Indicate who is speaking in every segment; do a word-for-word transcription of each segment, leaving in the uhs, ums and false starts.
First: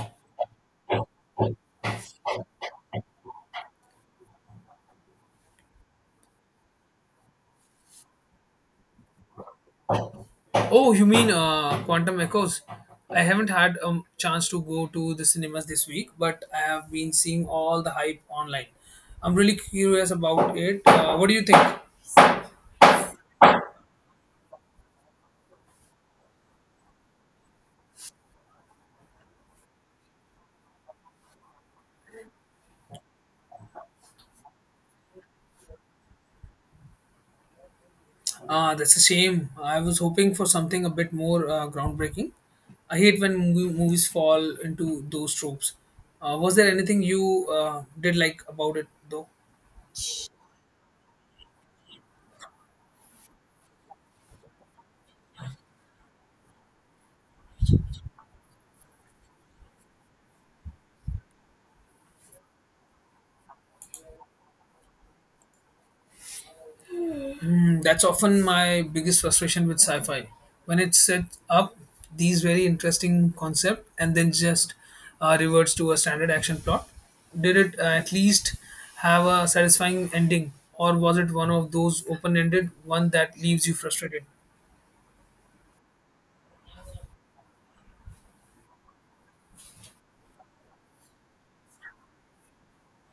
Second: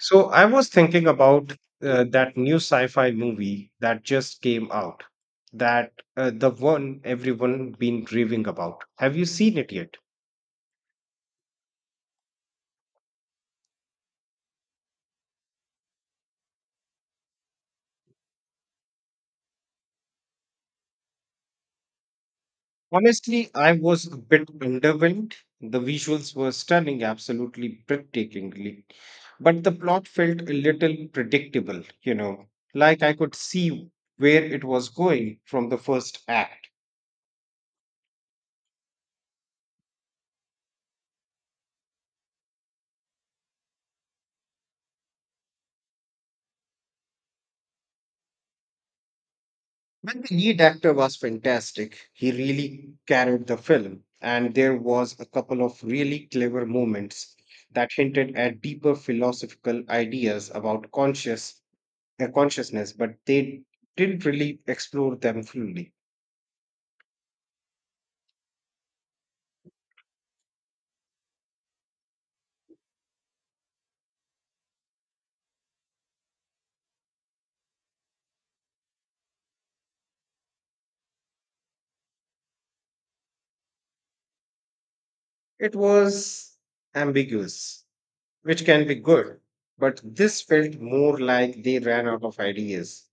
Speaker 1: So I was thinking about uh, that new sci-fi movie that just came out, that uh, the one everyone been raving about. Have you seen it yet?
Speaker 2: Oh, you mean uh, Quantum Echoes? I haven't had a chance to go to the cinemas this week, but I have been seeing all the hype online. I'm really curious about it. Uh, what do you think?
Speaker 1: Honestly, I was a bit underwhelmed. The visuals were stunning, absolutely breathtakingly, but the plot felt a little predictable, you know, like I could see where it was going from the first act.
Speaker 2: Uh, that's a shame. I was hoping for something a bit more uh, groundbreaking. I hate when movie, movies fall into those tropes. Uh, was there anything you uh, did like about it though?
Speaker 1: Well, the lead actor was fantastic. He really carried the film, and there was a couple of really clever moments that hinted at deeper philosophical ideas about conscious uh, consciousness, but they didn't really explore them fully.
Speaker 2: Mm, that's often my biggest frustration with sci-fi when it sets up these very interesting concept and then just uh, reverts to a standard action plot. Did it uh, at least have a satisfying ending, or was it one of those open-ended one that leaves you frustrated?
Speaker 1: It was ambiguous, which can be good, but this felt more like they ran out of ideas.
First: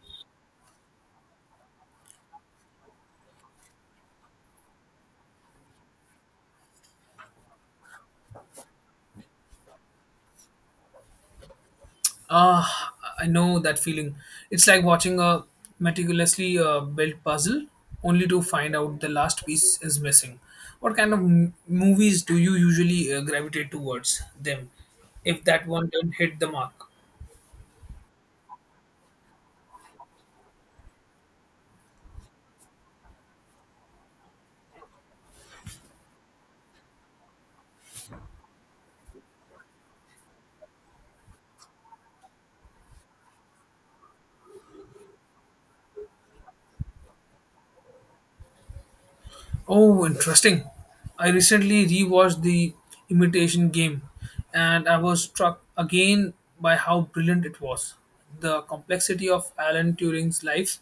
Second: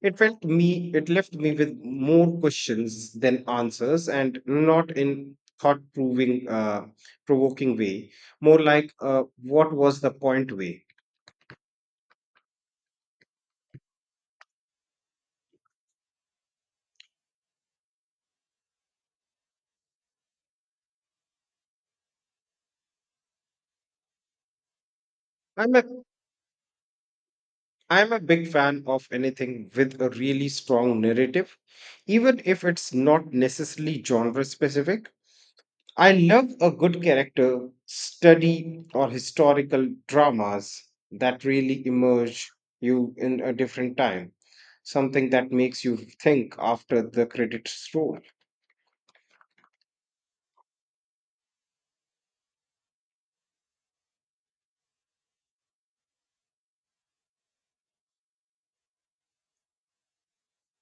Speaker 1: It felt me it left me with more questions than answers and not in thought proving uh, provoking way, more like uh, what was the point way.
Speaker 2: Ah, I know that feeling. It's like watching a meticulously uh, built puzzle only to find out the last piece is missing. What kind of m- movies do you usually uh, gravitate towards them if that
Speaker 1: I'm a
Speaker 2: one didn't hit the mark?
Speaker 1: I'm a big fan of anything with a really strong narrative, even if it's not necessarily genre specific. I love a good character study or historical dramas that really immerse you in a different time, something that makes you think after the credits roll.
Speaker 2: Oh, interesting. I recently rewatched The Imitation Game and I was struck again by how brilliant it was. The complexity of Alan Turing's life,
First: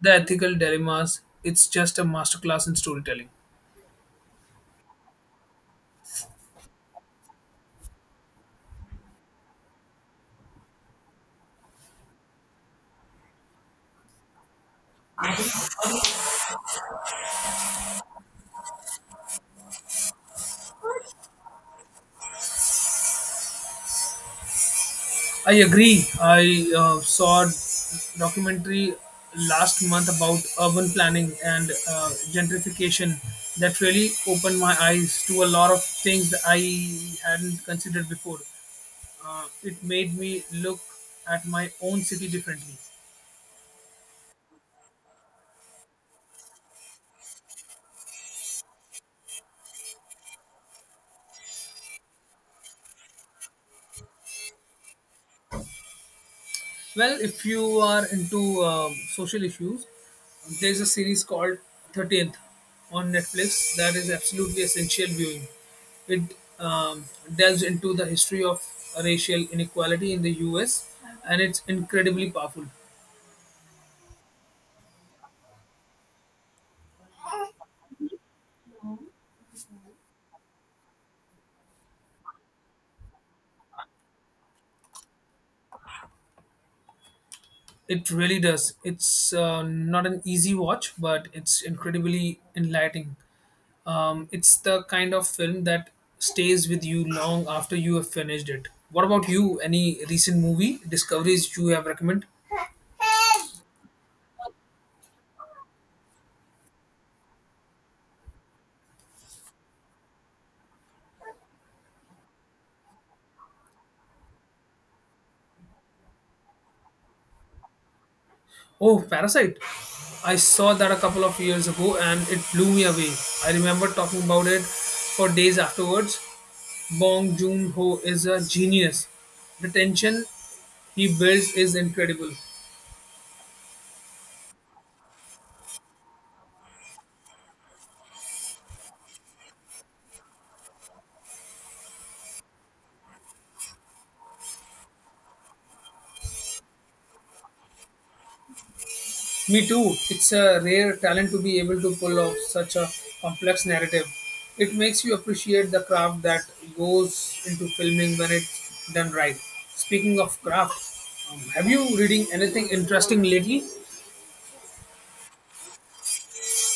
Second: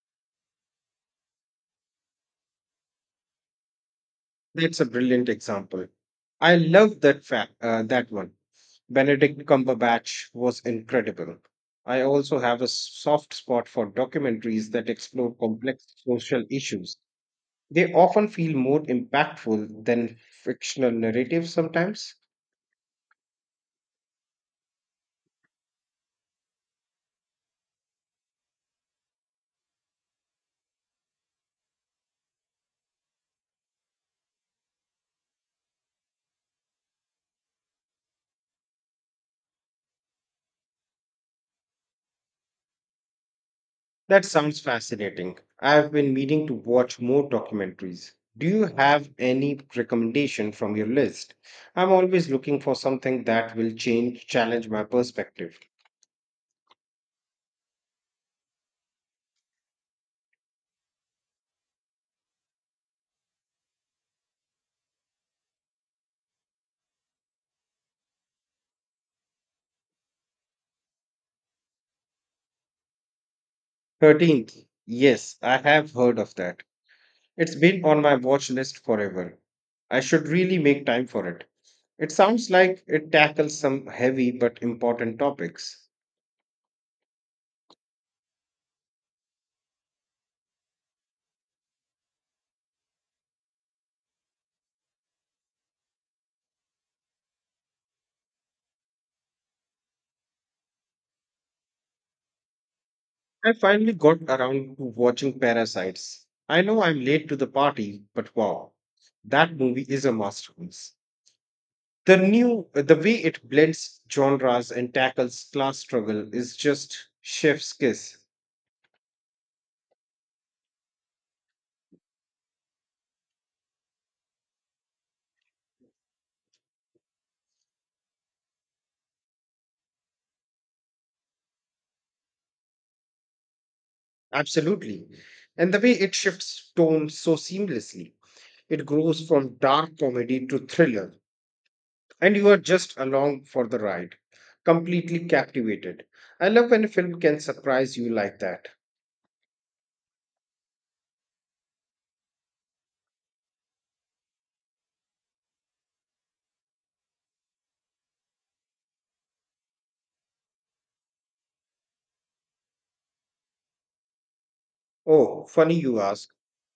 Speaker 2: the ethical dilemmas, it's just a masterclass in storytelling.
Speaker 1: That's a brilliant example. I love that fact, uh, that one. Benedict Cumberbatch was incredible. I also have a soft spot for documentaries that explore complex social issues. They often feel more impactful than fictional narratives sometimes.
Speaker 2: I agree. I uh, saw a documentary last month about urban planning and uh, gentrification that really opened my eyes to a lot of things that I hadn't considered before. Uh, it made me look at my own city differently.
Speaker 1: That sounds fascinating. I've been meaning to watch more documentaries. Do you have any recommendation from your list? I'm always looking for something that will change, challenge my perspective.
Speaker 2: Well, if you are into um, social issues, there's a series called thirteenth on Netflix that is absolutely essential viewing. It um, delves into the history of racial inequality in the U S and it's incredibly powerful.
Speaker 1: thirteenth. Yes, I have heard of that. It's been on my watch list forever. I should really make time for it. It sounds like it tackles some heavy but important topics.
Speaker 2: It really does. It's uh, not an easy watch, but it's incredibly enlightening. Um, it's the kind of film that stays with you long after you have finished it. What about you? Any recent movie discoveries you have recommend?
Speaker 1: I finally got around to watching Parasites. I know I'm late to the party, but wow, that movie is a masterpiece. The new the way it blends genres and tackles class struggle is just chef's kiss.
Speaker 2: Oh, Parasite. I saw that a couple of years ago and it blew me away. I remember talking about it for days afterwards. Bong Joon Ho is a genius. The tension he builds is incredible.
Speaker 1: Absolutely. And the way it shifts tone so seamlessly. It grows from dark comedy to thriller and you are just along for the ride, completely captivated. I love when a film can surprise you like that.
Speaker 2: Me too. It's a rare talent to be able to pull off such a complex narrative. It makes you appreciate the craft that goes into filming when it's done right. Speaking of craft, um, have you reading anything interesting lately?
Speaker 1: Oh, funny you ask.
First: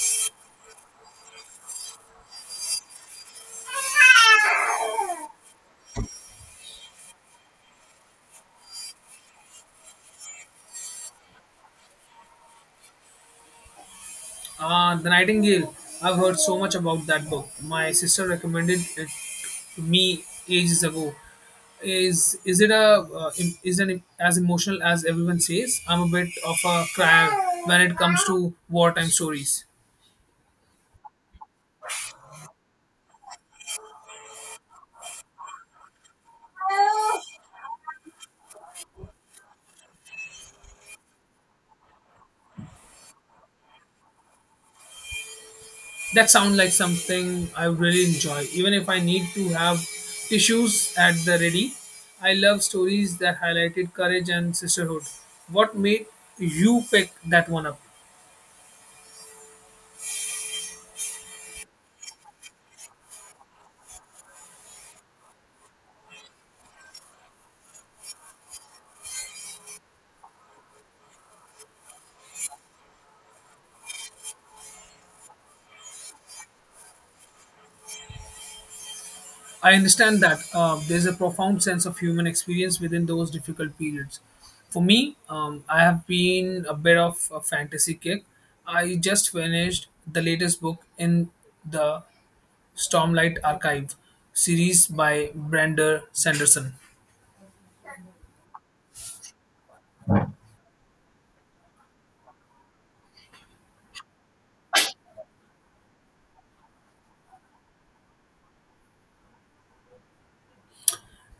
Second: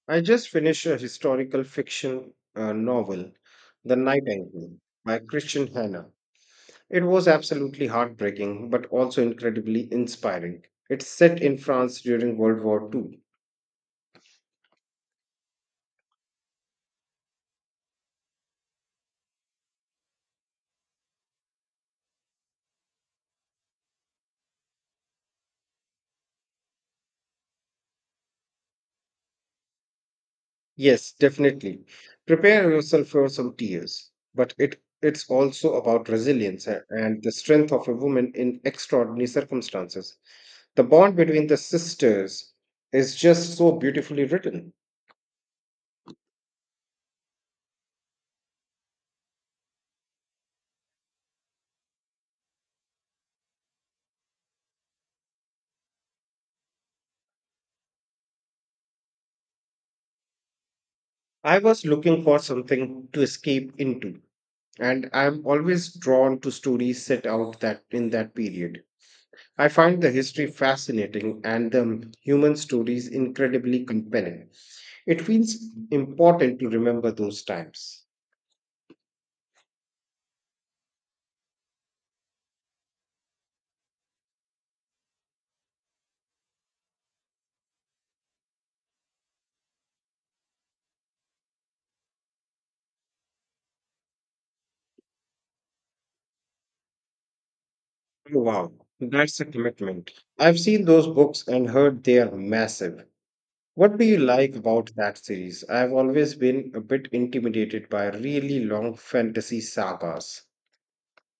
Speaker 1: I just finished a historical fiction uh, novel, The Night Angel, by Christian Hannah. It was absolutely heartbreaking, but also incredibly inspiring. It's set in France during World War Two.
Speaker 2: Uh, The Nightingale. I've heard so much about that book. My sister recommended it to me ages ago. Is is it a uh, im- is it as emotional as everyone says? I'm a bit of a crier when it comes to wartime stories.
Speaker 1: Yes, definitely. Prepare yourself for some tears, but it it's also about resilience a- and the strength of a woman in extraordinary circumstances. The bond between the sisters is just so beautifully written.
Speaker 2: That sounds like something I really enjoy. Even if I need to have tissues at the ready, I love stories that highlighted courage and sisterhood. What made you pick that one up?
Speaker 1: I was looking for something to escape into, and I'm always drawn to stories set out that in that period. I find the history fascinating and the human stories incredibly compelling. It feels important to remember those times.
Speaker 2: I understand that uh, there's a profound sense of human experience within those difficult periods. For me, um, I have been a bit of a fantasy kick. I just finished the latest book in the Stormlight Archive series by Brander Sanderson.
Speaker 1: Wow, that's a commitment. I've seen those books and heard they are massive. What do you like about that series? I've always been a bit intimidated by really long fantasy sagas.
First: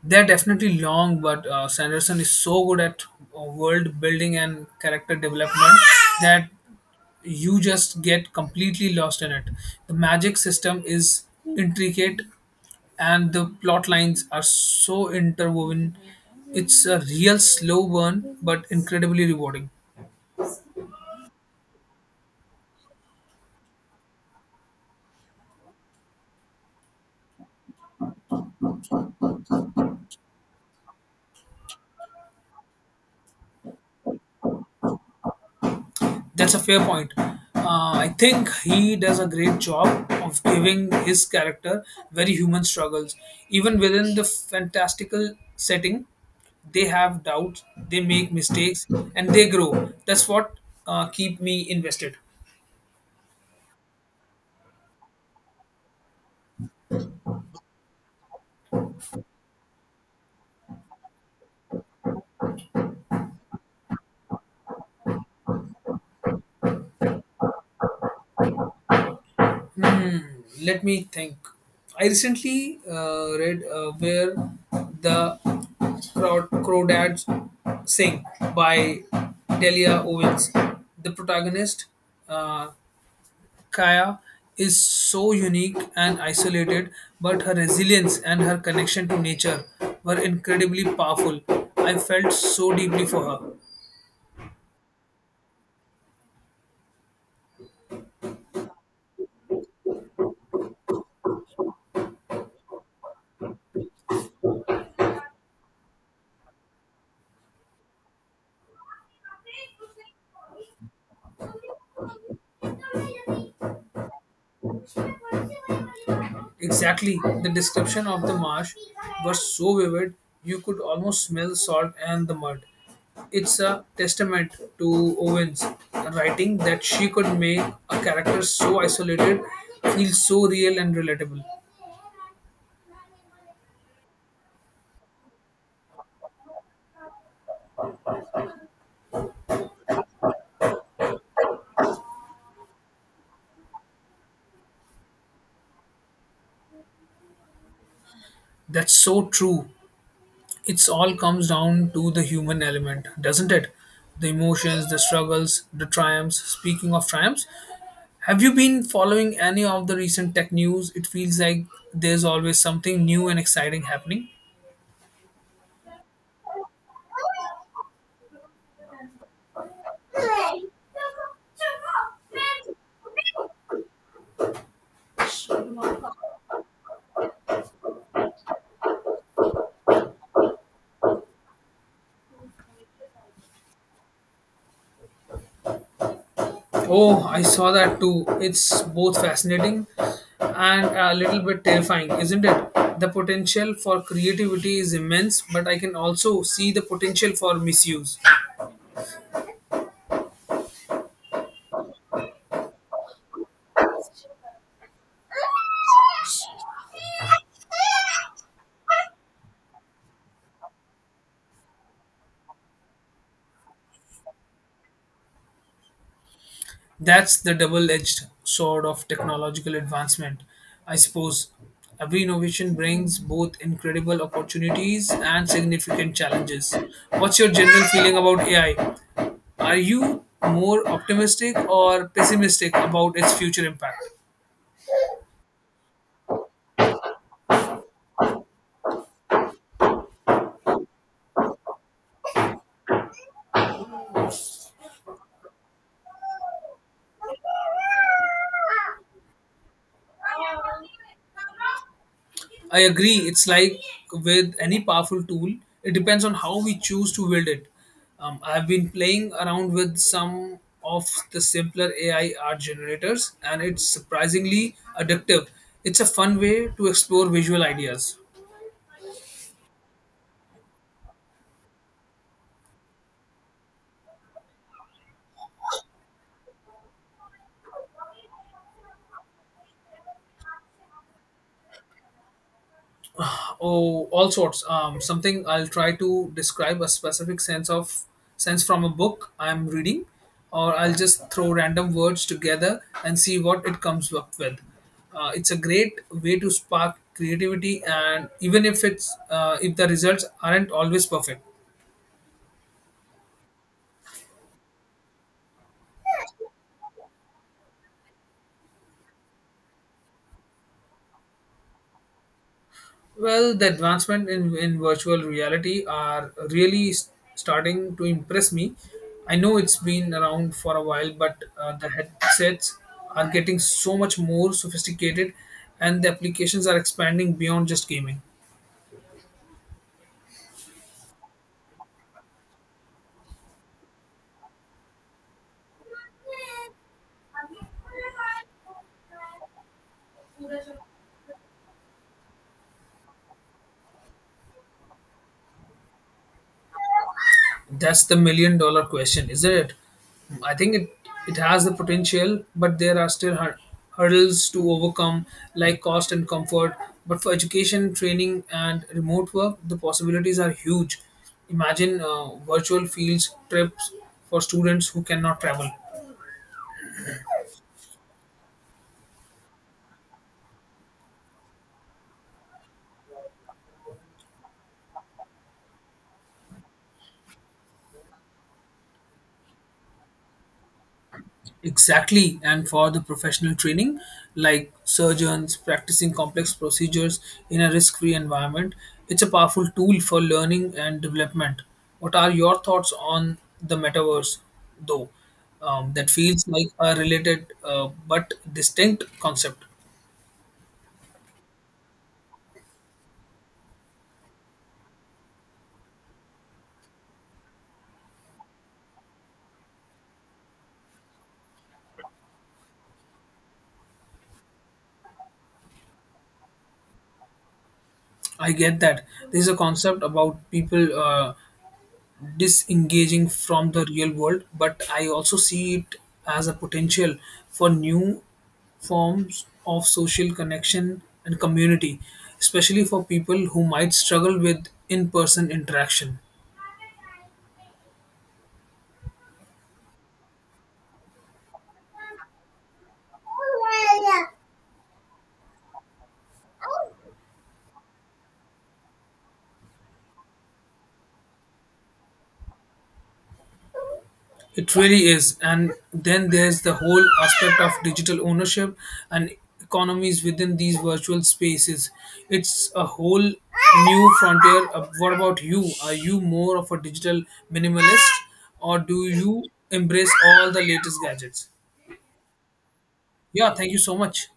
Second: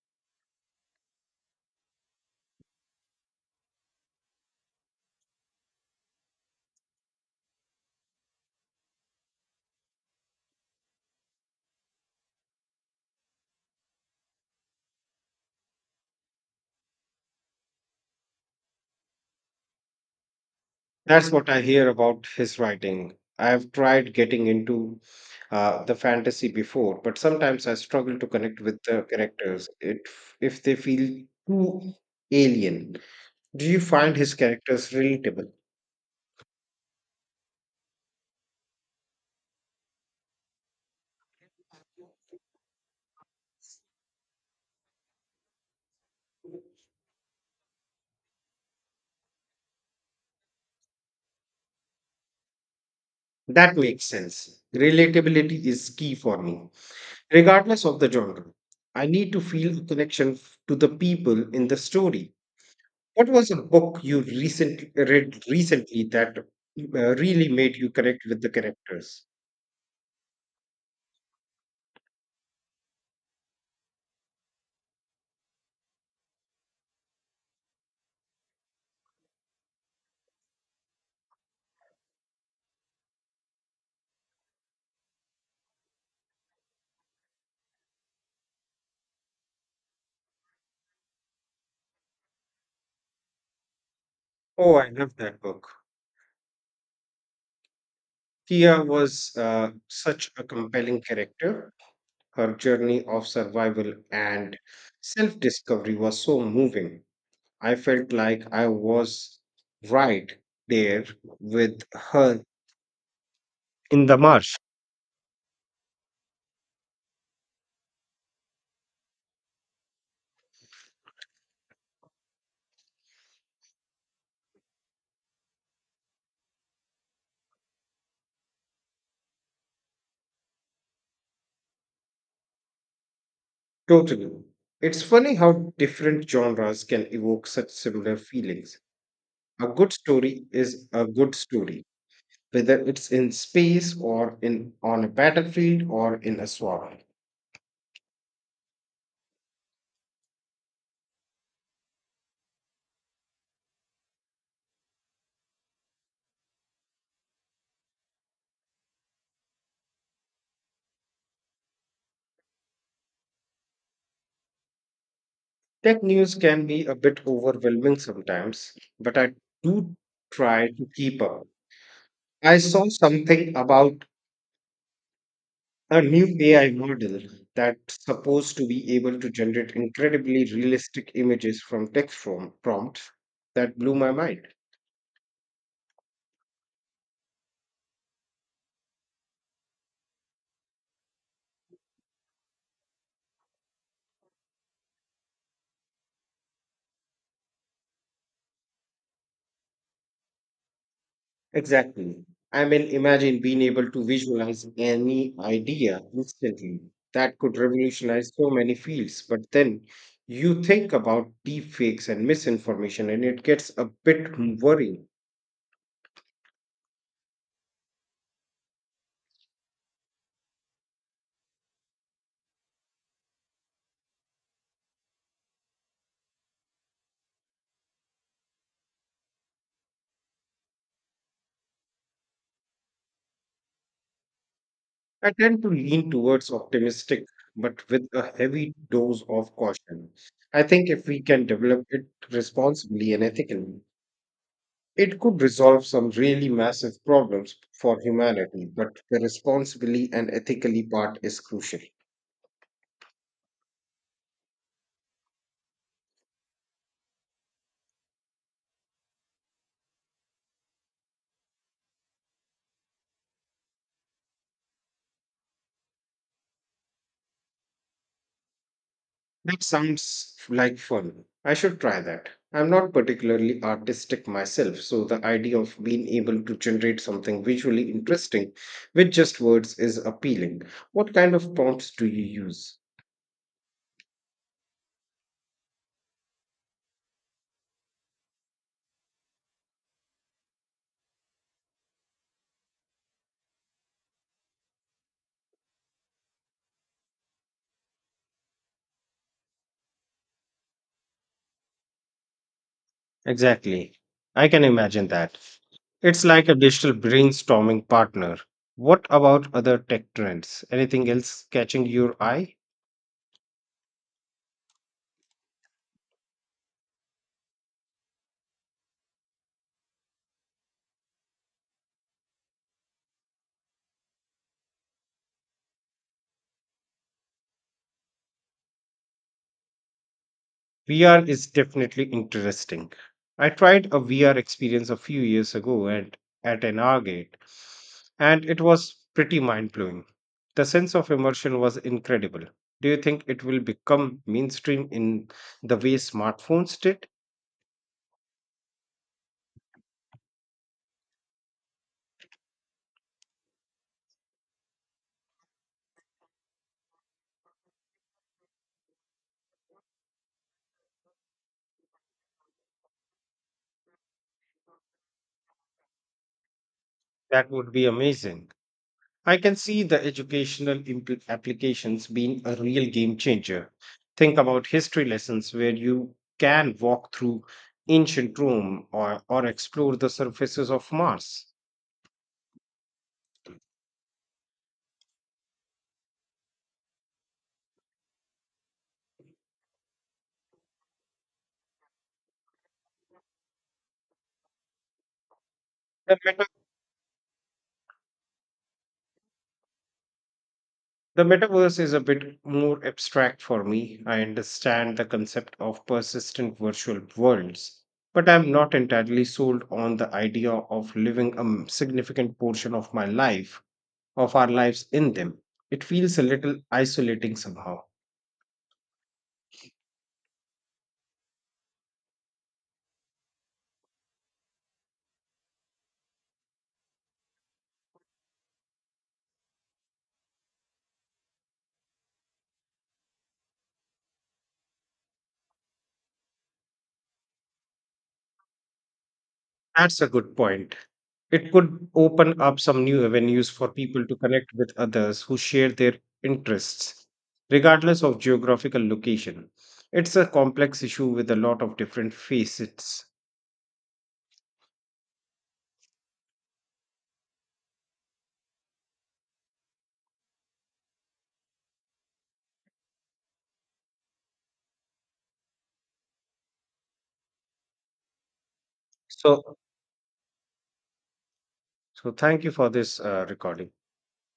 Speaker 2: They're definitely long, but uh, Sanderson is so good at uh, world building and character development that you just get completely lost in it. The magic system is intricate, and the plot lines are so interwoven. It's a real slow burn, but incredibly rewarding.
Speaker 1: That's what I hear about his writing. I've tried getting into uh, the fantasy before, but sometimes I struggle to connect with the characters it, if they feel too alien. Do you find his characters relatable?
Speaker 2: That's a fair point. Uh, I think he does a great job of giving his character very human struggles. Even within the fantastical setting, they have doubts, they make mistakes, and they grow. That's what uh, keep me invested.
Speaker 1: That makes sense. Relatability is key for me, regardless of the genre. I need to feel a connection f- to the people in the story. What was a book you recently read recently that uh, really made you connect with the characters?
Speaker 2: Let me think. I recently uh, read uh, where the Crow- Crawdads Sing by Delia Owens. The protagonist, uh. Kaya is so unique and isolated, but her resilience and her connection to nature were incredibly powerful. I felt so deeply for her.
Speaker 1: Oh, I love that book. Tia was uh, such a compelling character. Her journey of survival and self discovery was so moving. I felt like I was right there with her in the marsh.
Speaker 2: Exactly, the description of the marsh was so vivid, you could almost smell salt and the mud. It's a testament to Owen's writing that she could make a character so isolated feel so real and relatable.
Speaker 1: Totally. It's funny how different genres can evoke such similar feelings. A good story is a good story, whether it's in space or in on a battlefield or in a swamp.
Speaker 2: That's so true. It's all comes down to the human element, doesn't it? The emotions, the struggles, the triumphs. Speaking of triumphs, have you been following any of the recent tech news? It feels like there's always something new and exciting happening.
Speaker 1: Tech news can be a bit overwhelming sometimes, but I do try to keep up. I saw something about a new A I model that's supposed to be able to generate incredibly realistic images from text from prompts that blew my mind.
Speaker 2: Oh, I saw that too. It's both fascinating and a little bit terrifying, isn't it? The potential for creativity is immense, but I can also see the potential for misuse.
Speaker 1: Exactly. I mean, imagine being able to visualize any idea instantly. That could revolutionize so many fields. But then you think about deepfakes and misinformation, and it gets a bit worrying.
Speaker 2: That's the double edged sword of technological advancement, I suppose. Every innovation brings both incredible opportunities and significant challenges. What's your general feeling about A I? Are you more optimistic or pessimistic about its future impact?
Speaker 1: I tend to lean towards optimistic, but with a heavy dose of caution. I think if we can develop it responsibly and ethically, it could resolve some really massive problems for humanity, but the responsibly and ethically part is crucial.
Speaker 2: I agree. It's like with any powerful tool, it depends on how we choose to wield it. Um, I've been playing around with some of the simpler A I art generators, and it's surprisingly addictive. It's a fun way to explore visual ideas.
Speaker 1: That sounds like fun. I should try that. I'm not particularly artistic myself, so the idea of being able to generate something visually interesting with just words is appealing. What kind of prompts do you use?
Speaker 2: Oh, all sorts. Um, something I'll try to describe a specific sense of sense from a book I'm reading, or I'll just throw random words together and see what it comes up with. Uh, it's a great way to spark creativity, and even if it's uh, if the results aren't always perfect.
Speaker 1: Exactly. I can imagine that. It's like a digital brainstorming partner. What about other tech trends? Anything else catching your eye?
Speaker 2: Well, the advancement in, in virtual reality are really s- starting to impress me. I know it's been around for a while, but uh, the headsets are getting so much more sophisticated and the applications are expanding beyond just gaming.
Speaker 1: V R is definitely interesting. I tried a V R experience a few years ago and at an Argate, and it was pretty mind blowing. The sense of immersion was incredible. Do you think it will become mainstream in the way smartphones did?
Speaker 2: That's the million dollar question, isn't it? I think it, it has the potential, but there are still hur- hurdles to overcome, like cost and comfort. But for education, training, and remote work, the possibilities are huge. Imagine uh, virtual fields trips for students who cannot travel.
Speaker 1: That would be amazing. I can see the educational impl- applications being a real game changer. Think about history lessons where you can walk through ancient Rome or, or explore the surfaces of Mars.
Speaker 2: Exactly, and for the professional training, like surgeons practicing complex procedures in a risk free environment, it's a powerful tool for learning and development. What are your thoughts on the metaverse, though? Um, that
Speaker 1: The, meta-
Speaker 2: feels like a related uh, but distinct concept.
Speaker 1: the metaverse is a bit more abstract for me. I understand the concept of persistent virtual worlds, but I'm not entirely sold on the idea of living a m- significant portion of my life, of our lives in them. It feels a little isolating somehow.
Speaker 2: I get that. This is a concept about people. Uh, disengaging from the real world, but I also see it as a potential for new forms of social connection and community, especially for people who might struggle with in person interaction.
Speaker 1: That's a good point. It could open up some new avenues for people to connect with others who share their interests, regardless of geographical location. It's a complex issue with a lot of different facets.
Speaker 2: It really is. And then there's the whole aspect of digital ownership and economies within these virtual spaces. It's a whole new frontier. Uh, What about you? Are you more of a digital minimalist, or do you
Speaker 1: So,
Speaker 2: embrace all the latest gadgets?
Speaker 1: so thank you for this uh,
Speaker 2: Yeah,
Speaker 1: recording.
Speaker 2: thank you so much.